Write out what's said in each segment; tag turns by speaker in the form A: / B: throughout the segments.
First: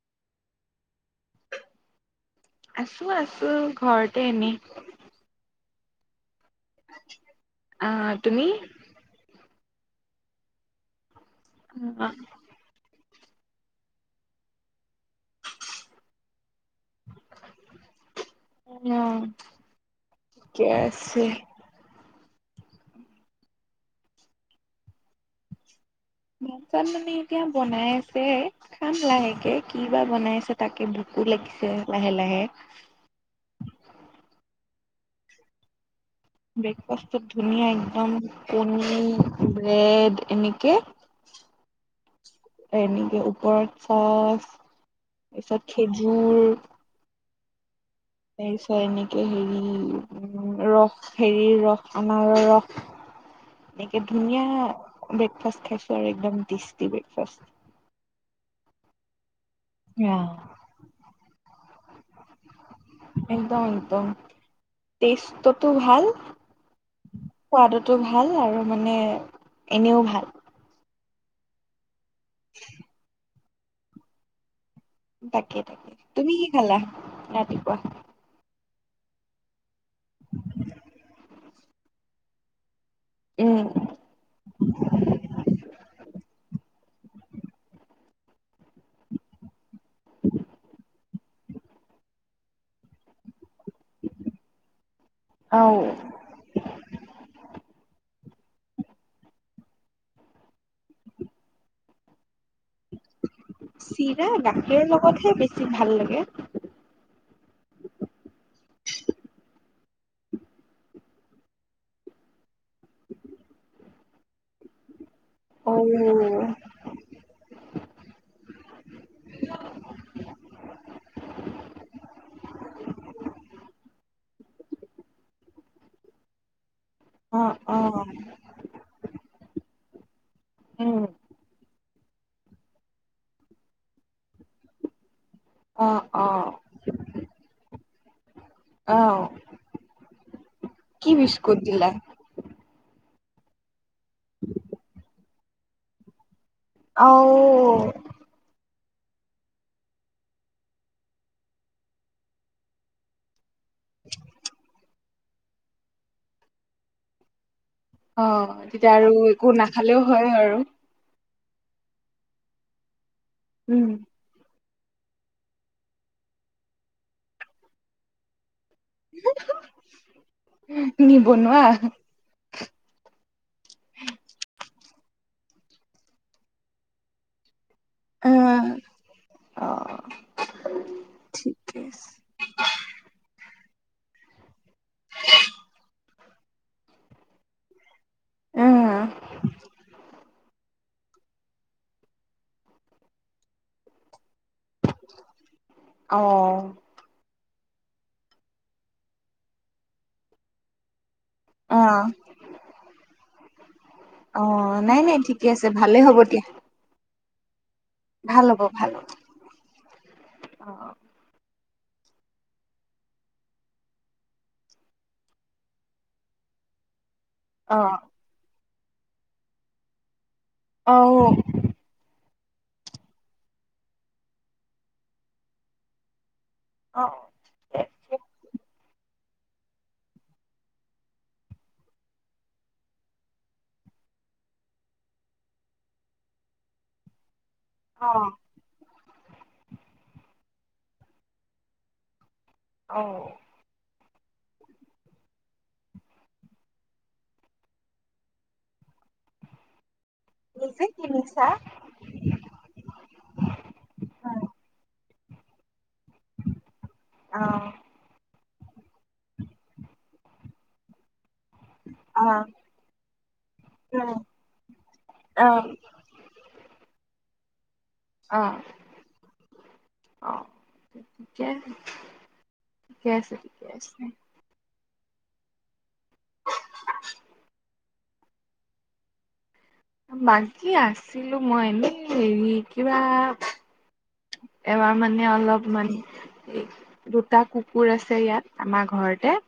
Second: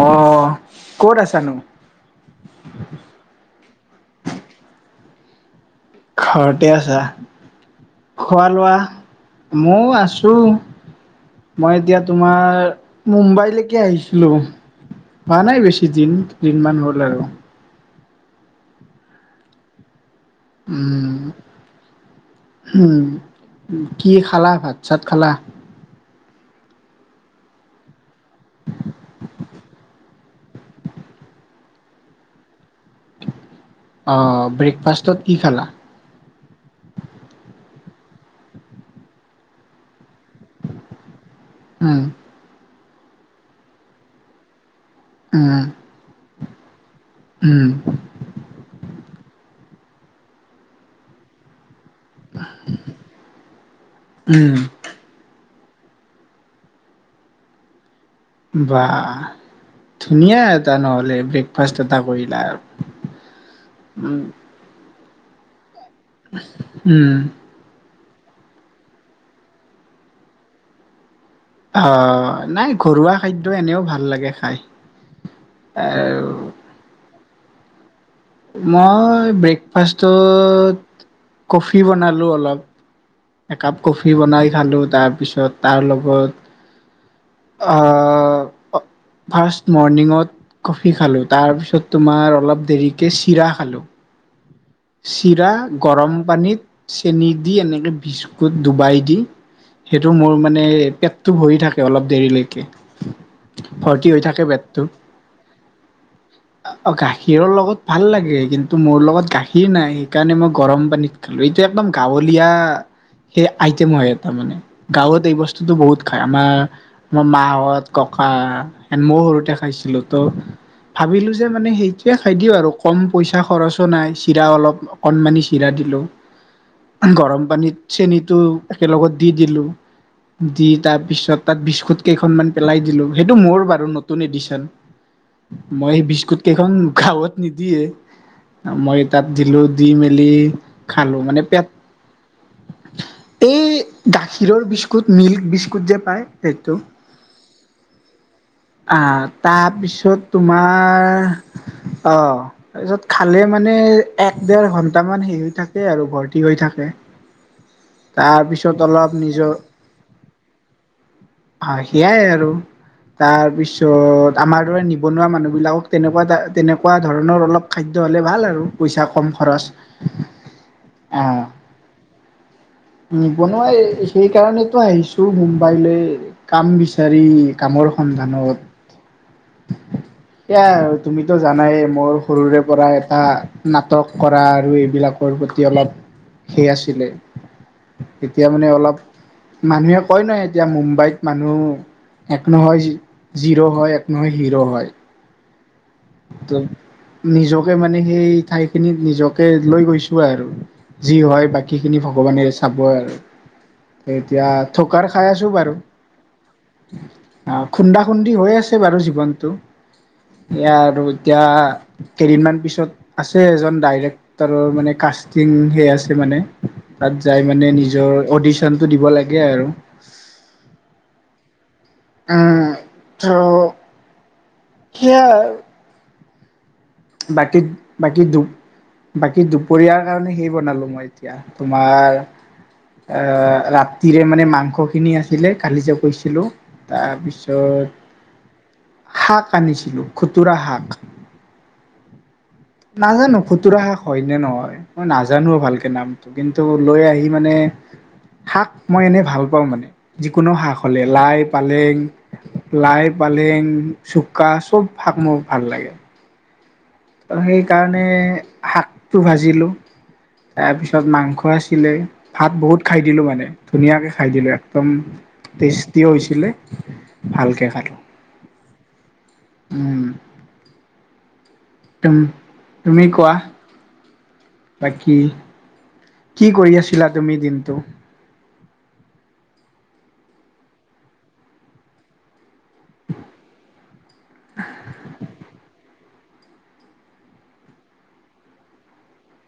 A: অ ক'ত আছা নো।
B: আছো আছো ঘৰতে এনেই।
A: ঘৰত। থিকেই আছা
B: আহ
A: খোৱা
B: তুমি
A: লোৱা? ময়ো আছো। মই এতিয়া তোমাৰ। মুম্বাইলৈকে আহিছিলো হোৱা নাই বেছি দিন দুদিনমান হ'ল আৰু।
B: উম থিকেই আছে।
A: উম উম কি খালা ভাত চাত খালা।
B: ভাত চাত মানে এতিয়া বনাই আছে? চে খাম লাহেকে কি বা বনাইছে? পিছে তাকে ভোকো লাগিছে লাহে লাহে।
A: অ ব্ৰেকফাষ্টত কি খালা।
B: ব্ৰেকফাষ্টটোত ধুনীয়া একদম কণী ব্ৰেড। এনেকে।
A: উম
B: এনেকে ওপৰত চচ।
A: উম
B: তাৰপিছত খেজুৰ?
A: উম
B: তাৰ পিছত এনেকে হেৰি উম ৰস হেৰি ৰস। আনাৰৰ ৰস একে ধুনীয়া
A: উম
B: ব্ৰেকফাষ্ট? খাইছো আৰু একদম টেষ্টি ব্ৰেকফাষ্ট।
A: বাহ
B: অ
A: ধুনীয়া এটা নহ'লে ব্ৰেকফাষ্ট এটা কৰিলা আৰু উম।
B: টেষ্ট টোত। টো ভাল
A: উম।
B: সোৱাদত। ভাল আৰু মানে এনেও ভাল।
A: অ অ নাই ঘৰুৱা খাদ্য। এটো এনেও ভাল লাগে খাই।
B: তাকে তাকে তুমি কি খালা? কেকুৱা।
A: মই ব্ৰেকফাষ্টত কফি বনালো অলপ।
B: উম
A: একাপ কফি বনাই খালো। তাৰপিছত তাৰ লগত আহ্ ফাষ্ট মৰ্ণিঙত কফি খালোঁ। তাৰপিছত তোমাৰ অলপ দেৰিকে চিৰা খালো। চিৰা
B: আও
A: গৰম পানীত চেনি দি এনেকৈ বিজ ডুবাই দি সেইটো মোৰ মানে পেটতটো ভৰি থাকে অলপ দেৰিলৈকে। ভৰ্তি হৈ
B: চিৰা
A: থাকে পেতটো
B: গাখীৰৰ লগতহে বেছি ভাল লাগে
A: অ গাখীৰৰ লগত ভাল লাগে কিন্তু মোৰ লগত গাখীৰ নাই, সেইকাৰণে মই গৰম পানীত খালো এতিয়া একদম গাঁৱলীয়া। সেই আইটেম তাৰ মানে গাঁৱত। এই বস্তুতো
B: অ
A: বহুত খাই। আমাৰ আমাৰ মাহত, ককা এন মই সৰুতে খাইছিলো ত ভাবিলো যে মানে সেইটোয়ে খাই দিওঁ আৰু কম পইচা খৰচো নাই। এতিয়া অলপ অকণমানি চিৰা দিলোঁ।
B: অ
A: গৰম
B: অ
A: পানীত চেনিটো একেলগত দি দিলোঁ। দি
B: উম
A: তাৰপিছত তাত বিস্কুট কেইখনমান পেলাই দিলোঁ, সেইটো মোৰ বাৰু নতুন এডিচন।
B: অ
A: মই
B: অ
A: বিস্কুট কেইখন গাঁৱত নিদিয়ে।
B: অ
A: মই তাত দিলোঁ দি মেলি লি
B: কি বিস্কুত দিলা?
A: এই গাখীৰৰ বিস্কুট মিল্ক। বিস্কুট যে পায়। সেইটো
B: অ
A: আহ তাৰপিছত তোমাৰ অ তাৰপিছত খালে মানে, এক দেৰ ঘন্টামান হেৰি হৈ থাকে আৰু ভৰ্তি হৈ থাকে।
B: অ
A: তাৰপিছত
B: তেতিয়া
A: অলপ
B: আৰু একো নাখালেও হয় আৰু
A: আহ সেয়াই আৰু
B: উম
A: তাৰপিছত আমাৰ আৰু নিবনুৱা মানুহবিলাকক তেনেকুৱা তেনেকুৱা ধৰণৰ অলপ খাদ্য হ'লে ভাল আৰু পইচা কম খৰচ
B: নিবনুৱা
A: উম নিবনুৱা সেই কাৰণে আহিছো মুম্বাইলৈ কাম বিচাৰি কামৰ সন্ধানত
B: অ
A: এয়া তুমিতো জানাই
B: ঠিকে আছে
A: মোৰ সৰুৰে পৰা এটা নাটক কৰা আৰু এইবিলাকৰ প্ৰতি অলপ সে আছিলে এতিয়া মানে
B: উম
A: অলপ মানুহে কয় নহ এতিয়া মুম্বাইত মানুহ এক নহয় জিৰ' হয় এক নহয় হিৰ' হয়
B: অহঁ
A: ত নিজকে মানে সেই ঠাইখিনিত নিজকে লৈ গৈছো আৰু যি হয় বাকীখিনি
B: অ
A: ভগৱানে চাব আৰু
B: অ
A: এতিয়া থোক
B: নাই নাই
A: খাই আছো
B: ঠিকে আছে
A: বাৰু
B: ভালে হ'ব দিয়া
A: অঁ। খুন্দা খুন্দি
B: ভাল
A: হৈ
B: হ'ব
A: আছে
B: ভাল
A: বাৰু জীৱনটো
B: হ'ব অ
A: ইয়াৰ এতিয়া কেইদিনমান পিছত আছে এজন ডাইৰেক্টৰৰ মানে কাষ্টিং সে আছে মানে তাত যাই মানে
B: অ
A: নিজৰ অঁ। দিব লাগে আৰু
B: আঁহ
A: উম ত [unintelligible] বাকী বাকী দু বাকী দুপৰীয়াৰ কাৰণে সেই বনালো মই এতিয়া তোমাৰ এ ৰাতিৰে মানে মাংস খিনি আছিলে কালি যে কৈছিলো তাৰপিছত
B: অ
A: [unintelligible] শাক আনিছিলো খুতুৰা শাক।
B: অ
A: নাজানো খুতুৰা হয় নে নহয় মই নাজানো ভালকে নামটো কিন্তু লৈ আহি মানে শাক মই এনেই ভাল পাওঁ মানে যিকোনো শাক
B: নিজে
A: হ'লে লাই
B: কিনিছা
A: পালেং লাই পালেং
B: অ
A: চুকা চব শাক মোৰ ভাল লাগে। ত
B: অ
A: সেইকাৰণে শাকটো ভাজিলোঁ তাৰ পিছত মাংস খোৱাছিলে
B: অ
A: ভাত বহুত খাই দিলোঁ মানে ধুনীয়াকৈ খাই দিলোঁ একদম টেষ্টিও হৈছিলে ভালকে খালোঁ
B: অঁ।
A: উম,
B: অহ অঁহ।
A: তুম তুমি
B: ঠিকে আছে
A: কোৱা
B: আজিলে
A: বাকী কি' কৰি আছিলা তুমি দিনটো?
B: বাকী আছিলো মই এনেই। হেৰি কিবা- এবাৰ মানে' অলপ মান- দুটা কুকুৰ আছে ইয়াত। আমাৰ ঘৰতে-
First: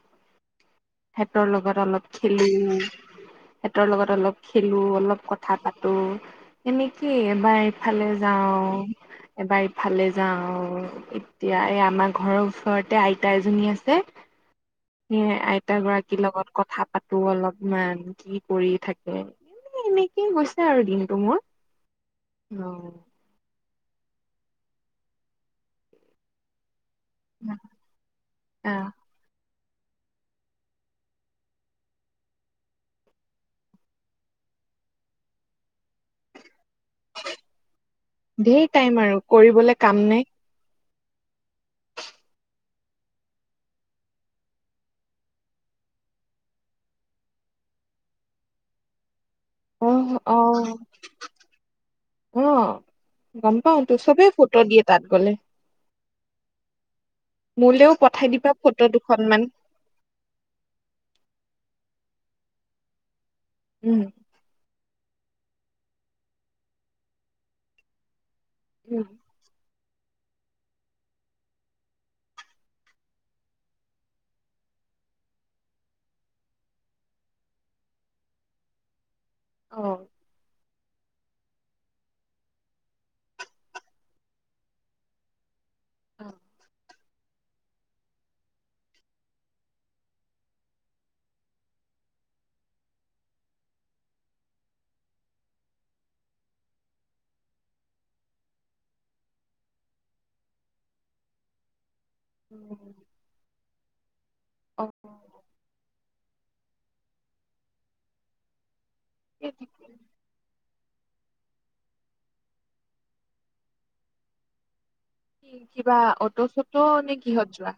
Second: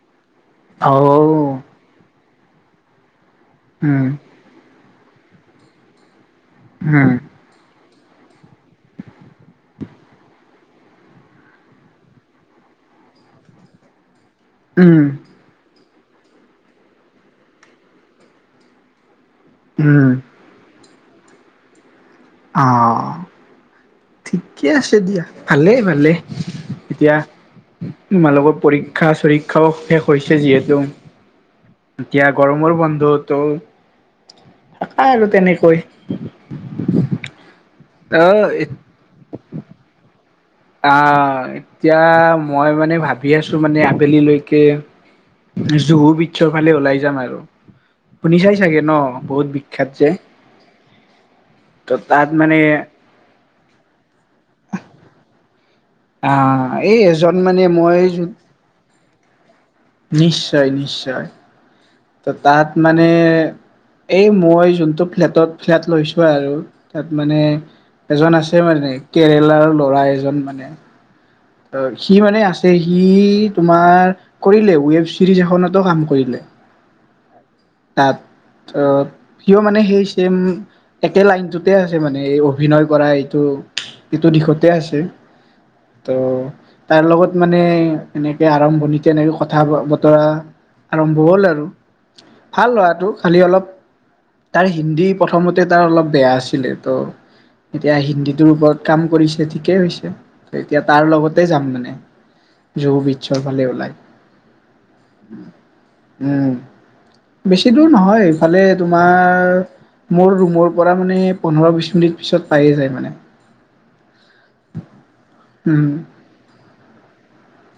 A: অ
B: সিহতৰ লগত অলপ- খেলিবলে। সিহঁতৰ
A: উম
B: লগত অলপ খেলিলো। অলপ কথা পাতো।
A: উম,
B: এনেকৈ এবাৰ- ইফালে যাওঁ, এবাৰ ইফালে যাঁও। এতিয়া এই আমাৰ ঘৰৰ ওচৰতে আইতা এজনী আছে।
A: উম,
B: [unintelligible] আইতা গৰাকীৰ লগত কথা পাতো অলপমান। কি কৰি থাকে। এনেই
A: উম,
B: এনেকৈ গৈছে আৰু দিনবোৰ। তোমাৰ-
A: অঁ ঠিকে আছে দিয়া। ভালেই, ভালেই। এতিয়া তোমালোকৰ পৰীক্ষা- চৰিক্ষা- শেষ হৈছে। যিহেতু এতিয়া গৰমৰ বন্ধতো আৰু তেনেকৈ।
B: হয়।
A: অ'
B: ধেৰই টাইম আৰু কৰিবলে কাম নাই।
A: আঁহ এতিয়া মই মানে ভাবি আছো মানে আবেলি লৈকে জুহু বিছৰ ফালে ওলাই যাম আৰু। শুনিছাই চাগে ন'? বহুত বিখ্যাত
B: আঁহ,
A: যে
B: আঁহ,
A: ত' তাত মানে
B: আঁহ, গম পাওঁ তো। চবেই ফটো দিয়ে তা'ত গলে।
A: আঁহ এই এজন মানে
B: মোলেও পঠাই
A: মই-
B: দিবা ফটো দুখনমান
A: নিশ্চয়, নিশ্চয়। ত' তাত মানে-
B: উম
A: এই মই যোনটো- ফ্লেটত, ফ্লেট লৈছো আৰু। তা'ত মানে এজন আছে- মানে
B: উম
A: কেৰেলা'ৰ- লৰা এজন মানে- সি মানে আছে। সি তোমাৰ কৰিলে ওৱেব চিৰিজ এখনতো কাম কৰিলে। তা'ত অঁ সিও মানে
B: অ
A: সেই চেম- একে লাইনটোতে আছে। মানে এই অভিনয় কৰা এইটো, এইটো দিশতে আছে।
B: অ
A: ত' তাৰ লগত মানে এনেকৈ আৰম্ভণিতে এনেকৈ কথা- বতৰা আৰম্ভ হ'ল। আৰু ভাল হোৱাটো খালি অলপ তাৰ, হিন্দী প্ৰথমতে তাৰ অলপ বেয়া আছিলে। ত' এতিয়া হিন্দীটোৰ ওপৰত কাম কৰিছে ঠিকেই হৈছে। এতিয়া তাৰ লগতে যাম মানে। জুহু বিছৰ ফালে ওলাই
B: অ
A: উম বেছি দূৰ নহয় এইফালে তোমাৰ মোৰ ৰুমৰ পৰা মানে পোন্ধৰ বিশ মিনিট পিছত পায়ে যায় মানে।
B: কি
A: উম
B: কিবা অটো চ টো নে কিহত যোৱা?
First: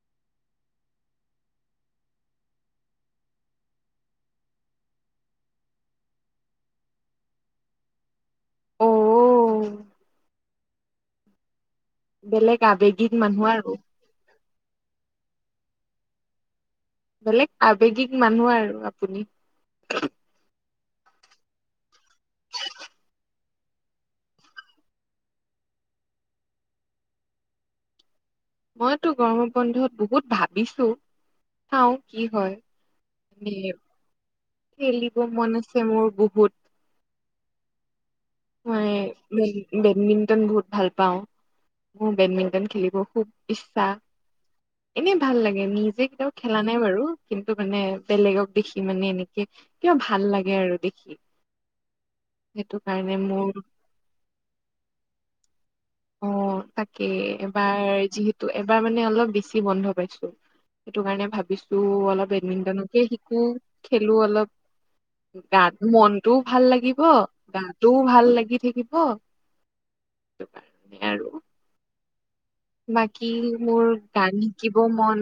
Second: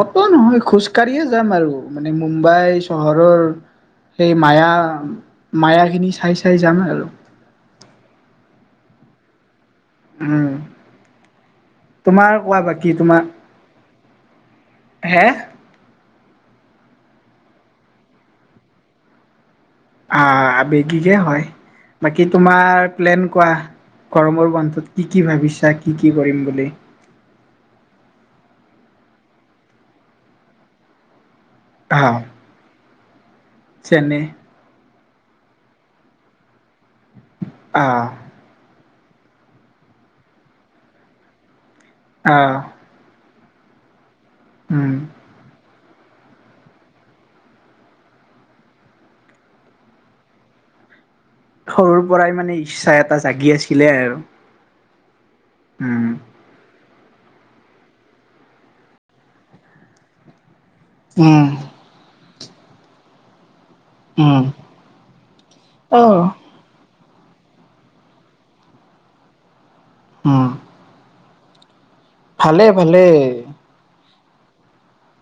A: অটো নহয় খোজ কাঢ়িয়েই যাম আৰু মানে মুম্বাই চহৰৰ সেই মায়া মায়াখিনি চাই চাই যাং আৰু।
B: অ
A: উম। তোমাৰ
B: বেলেগ
A: কোৱা বাকী
B: আবেগিক
A: তোমাৰ।
B: মানুহ আৰু
A: হে?
B: বেলেগ আবেগিক মানুহ আৰু আপুনি।
A: অহ আবেগিকে হয়। বাকী তোমাৰ প্লেন কোৱা গৰমৰ বন্ধত কি কি ভাবিছা কি কি কৰিম বুলি?
B: মইতো গৰমৰ বন্ধত বহুত ভাবিছো চাওঁ
A: আহ
B: কি হয়। মানে
A: যেনে
B: খেলিব মন আছে মোৰ বহুত
A: অহ।
B: মই বেড বেডমিণ্টন বহুত ভাল পাওঁ। মোৰ
A: আহ
B: বেডমিণ্টন খেলিব খুব ইচ্ছা
A: উম
B: এনেই ভাল লাগে নিজ নিজে কেতিয়াও খেলা নাই বাৰু কিন্তু মানে বেলেগক দেখি মানে এনেকে কিবা ভাল লাগে আৰু দেখি
A: সৰুৰ পৰাই মানে
B: সেইটো
A: ইচ্ছা এ
B: কাৰণে
A: টা
B: মোৰ
A: জাগি আছিলে আৰু হুম।
B: অ তাকে এবাৰ যিহেতু এবাৰ মানে অলপ বেছি বন্ধ পাইছো। সেইটো কাৰণে
A: উম
B: ভাবিছো অলপ মিণ্টনকে শিকোঁ। খেলো
A: উম
B: অলপ গা
A: আহ
B: মনটোও ভাল লাগিব অ গা টো ভাল লাগি থাকিব
A: উম
B: সেইটো কাৰণে আৰু।
A: ভালে ভালে।
B: বাকী মোৰ গান শিকিব মন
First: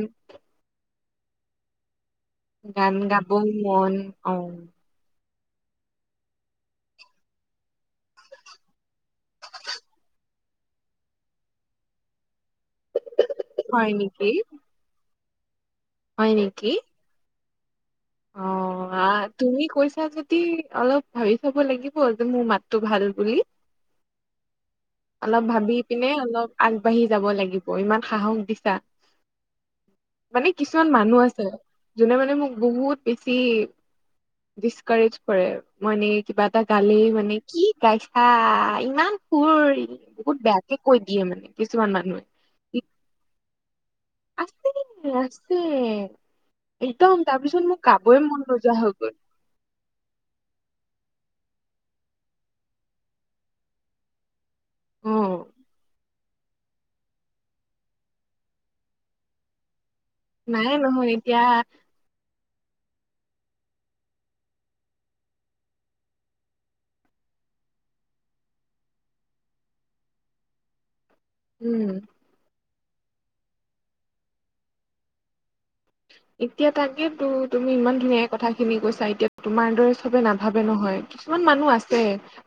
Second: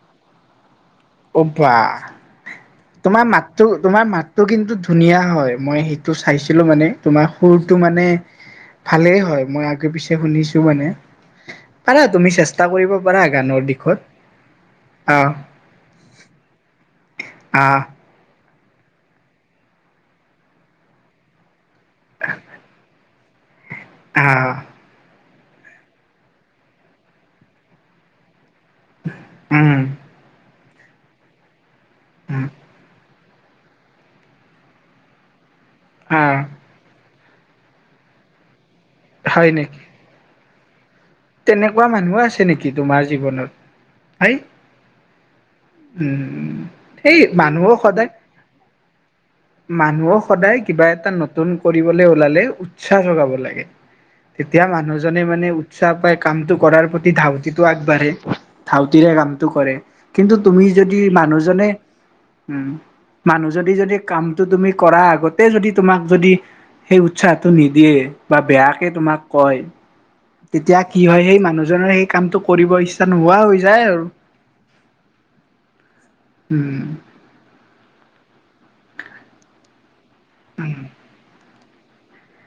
A: অ বা।
B: গান
A: তোমাৰ
B: গাব
A: মাতটো
B: মন
A: তোমাৰ
B: অ
A: মাতটো কিন্তু ধুনীয়া হয়। মই সেইটো চাইছিলো মানে তোমাৰ সুৰটো মানে ভালেই হয় মই আগে পিছে শুনিছো মানে পাৰা তুমি চে ষ্টা কৰিব পাৰা গানৰ
B: হয়
A: দিশত
B: নেকি
A: অ।
B: হয় নেকি?
A: অহ
B: অহ তুমি কৈছা যদি অলপ ভাবি ব লাগিব যে মোৰ মাতটো ভাল। বুলি।
A: অহ।
B: অলপ ভাবি পিনে অলপ আগবাঢ়ি যাব লাগিব ইমান সাহস দিছা।
A: উম।
B: মানে কিছুমান মানুহ আছে। যোনে মানে
A: উম,
B: মোক বহুত বেছি ডিছকাৰেজ কৰে আৰু। মানে
A: আহ,
B: কিবা এটা গালে মানে কি গাইছা? ইমান সুৱৰি বহুত বেয়াকে কৈ দিয়ে মানে
A: তেনেকোৱা
B: কিছুমান মানুহে
A: মানুহ আছে নেকি তোমাৰ জীৱনত? সেই।
B: আছে আছে
A: উম।
B: একদম
A: সেই
B: তাৰপিছত
A: মানুহক
B: মোৰ
A: সদায়,
B: গাবই মন নোযোৱা হৈ গ'ল
A: মানুহক সদায় কিবা এটা নতুন নতুন কৰিবলৈ ওলালে উৎসাহেৰে গাব লাগে। তেতিয়া
B: অ
A: মানুহজনে মানে উৎ সাহ পাই কামটো কৰাৰ প্ৰতি ধাউতিটো আগবাঢ়ে, ধাউতিৰে কামটো কৰে। কিন্তু তুমি
B: নাই
A: যদি
B: নহয় এতিয়া
A: মানুহজনে উম মানুহ যদি-যদি কামটো তুমি কৰাৰ আগতে যদি তোমাক যদি সেই উৎসাহটো নিদিয়ে বা বেয়াকে তোমাক কয়। তেতিয়া কি হয় সেই মানুহজনে
B: উম
A: সেই কামটো কৰিব ইচ্ছা নোহোৱা হৈ যায় আৰু।
B: এতিয়া
A: উম
B: তাকে তো তুমি ইমান ধুনীয়াকে কথাখিনি কৈছা এতিয়া তোমাৰ দৰে চ বে নাভাবে নহয় কিছুমান মানুহ আ ছে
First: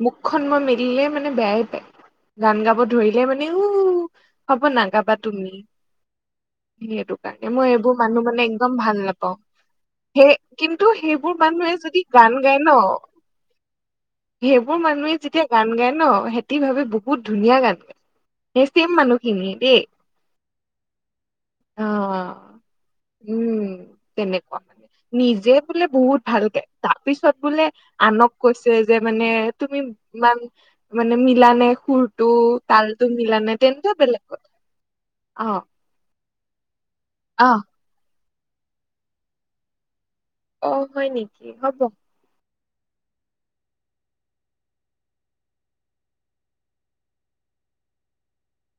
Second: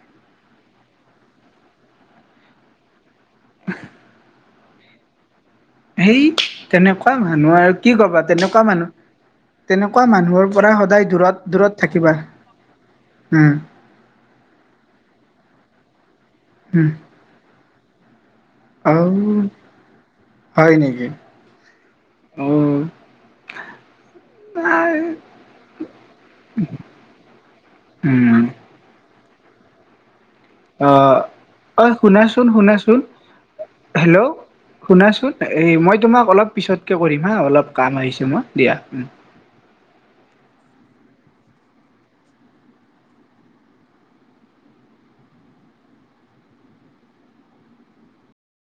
B: মুখখন মই মেলিলে মানে বেয়াই পায়। গান গাব ধৰি এ মানে ও হ'ব নাগাবা তুমি।
A: হেই। তেনেকোৱা
B: সেইটো কাৰণে
A: মানুহ
B: মই
A: আৰু কি
B: এইবোৰ
A: কবা
B: মানুহ মানে
A: তেনেকোৱা
B: একদম ভাল নাপাও। সেই
A: পৰা
B: কিন্তু
A: সদায়
B: সেইবোৰ
A: দূৰত দূৰত
B: মানুহে যদি
A: থাকিবা
B: গান গায় ন,
A: উম
B: সেইবোৰ মানুহে যেতিয়া গান গায় ন? হেতি ভাবে
A: উম
B: বহুত ধুনীয়া গান এ চেম
A: অ
B: মানুহখিনি দেই।
A: হয় নেকি?
B: অ
A: অ
B: উম তেনেকুৱা মানে নিজে বোলে বহুত ভালকে তাৰপিছত বোলে আনক
A: উম
B: কৈছে। যে মানে- তুমি ইমান
A: অ
B: মানে মিলা নাই
A: অ
B: সুৰটো
A: শুনাচোন শুনাচোন
B: তালটো মিলা নে তেন্তে বেলেগ
A: হেল্ল'
B: কথা অ
A: পিছত কৰিম হা
B: অ
A: অলপ কাম আহিছোঁ মোৰ দিয়া উম।
B: অ হয় নেকি হ'ব।